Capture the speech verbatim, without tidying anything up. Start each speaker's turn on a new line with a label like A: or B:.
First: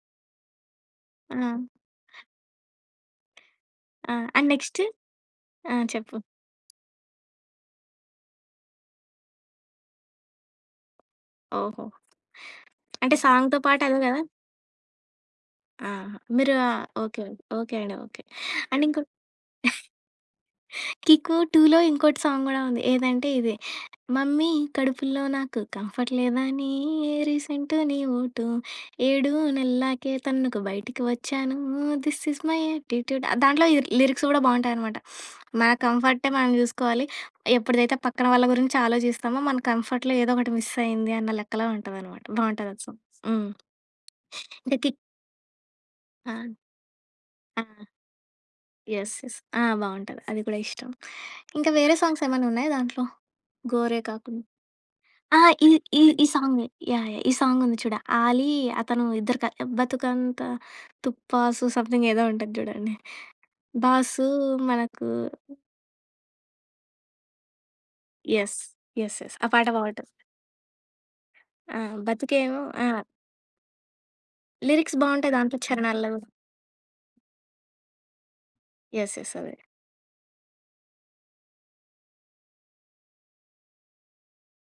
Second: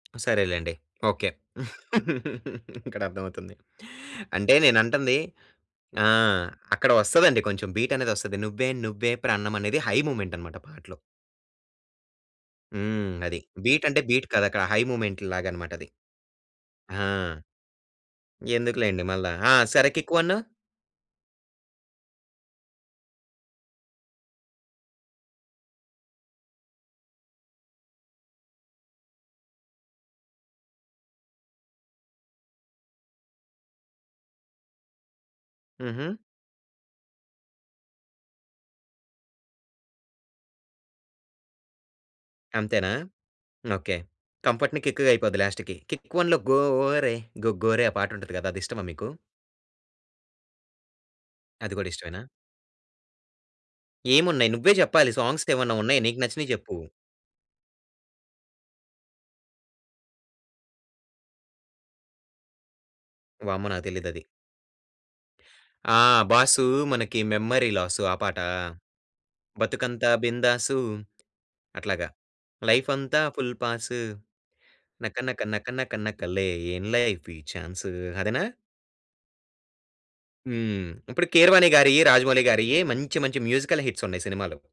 A: సరేలెండి. Okay.
B: ఆ!
A: ఇక్కడ అర్థమవుతుంది.
B: ఆ! అండ్
A: అంటే
B: నెక్స్ట్?
A: నేనంటుంది
B: ఆ!
A: ఆ!
B: చెప్పు.
A: అక్కడ వస్తదండి కొంచెం బీట్ అనేదొస్తది 'నువ్వే నువ్వే ప్రాణం' అనేది హై మూమెంట్ అన్నమాట పాటలో.
B: ఓహో!
A: హ్మ్.
B: అంటే
A: అది.
B: సాంగ్‌తో పాటు
A: బీట్
B: అదే
A: అంటే
B: గదా!
A: బీట్ కాదక్కడ హై మూమెంట్ లాగన్నమాట అది.
B: ఆ! మీరు ఆహ్,
A: ఆ!
B: ఓకే. ఓకే. అండి. ఓకే. అండ్ ఇంకా
A: ఎందుకులెండి మళ్ళా. ఆ! సరే 'కిక్-1'
B: 'కిక్కు-2లో' ఇంకోటి సాంగ్ గూడా ఉంది ఏదంటే ఇ‌ది. మమ్మీ కడుపులో నాకు కంఫర్ట్ లేదని రీసెంటు నీ ఓటు ఏడు నెల్లకే తనకు బయటకి వచ్చానూ దిస్ ఇస్ మై యాట్టిట్యూడ్. దాంట్లో ఈ లిరిక్స్ గూడా బావుంటాయన్నమాట మన
A: హుహు.
B: కంఫర్టే మనం జూసుకోవాలి ఎప్పుడిదైతే పక్కన వాళ్ళ గురించి ఆలోచిస్తామో మన కంఫర్ట్‌లో ఏదో ఒకటి మిస్ అయింది అన్న లెక్కలో ఉంటదనమాట. బావుంటది ఆ
A: అంతేనా!
B: సాంగ్‌. హ్మ్.
A: ఓకే.
B: అంటే
A: కంఫర్ట్‌ని
B: కిక్
A: కిక్‌గా అయిపోద్ది లాస్ట్‌కి. 'కిక్-1' లో
B: ఆ!
A: గోరే 'గో
B: ఆ!
A: గోరే' ఆ పాట ఉంటది గదా! అదిష్టమా మీకు?
B: యెస్. యెస్. ఆ! బావుంటది. అది కూడా ఇష్టం. ఇంకా
A: అది గూడా
B: వేరే
A: ఇష్టమేనా?
B: సాంగ్స్ ఏమైనా ఉన్నాయా దాంట్లో? 'గోరే' కాకుం
A: ఏమున్నాయ్? నువ్వే జెప్పాలి.
B: ఆ! ఈ
A: సాంగ్సేమన్నా
B: ఈ
A: ఉన్నాయా నీకు
B: ఈ
A: నచ్చినయి
B: సాం‌గే
A: జెప్పు?
B: యాహ్! యాహ్! ఈ సాంగ్ ఉంది చూడు. ఆలీ, అతను ఇద్దరు‌ క 'బతుకంత తుప్పాసు' సంథింగ్ ఏదో ఉంటది చూడండి.
A: వామ్మో! నాకు తెలీదది.
B: 'బాసూ మనకు'
A: ఆ! 'బాసు మనకి మెమరీ లాసు ఆ పాటా?
B: యెస్. యెస్. యెస్. ఆ పాట బావుంటది.
A: 'బతుకంతా బిందాసు'
B: ఆ!
A: అట్లాగా.
B: బతుకేమో
A: లైఫ్
B: ఆ!
A: అంతా ఫుల్ పాస్
B: లిరిక్స్ బావుంటాయి
A: నకనక
B: దాంట్లో
A: నకనక
B: చరణాలు.
A: నకలే ఏం‌ లైఫీ చాన్సు అదేనా?
B: యెస్. యెస్. అదే.
A: హ్మ్ ఇప్పుడు కీరవాణి గారి‌యి, రాజమౌళి'గారియి మంచి మంచి మ్యూజికల్ హిట్స్ ఉన్నాయి సినిమాలు.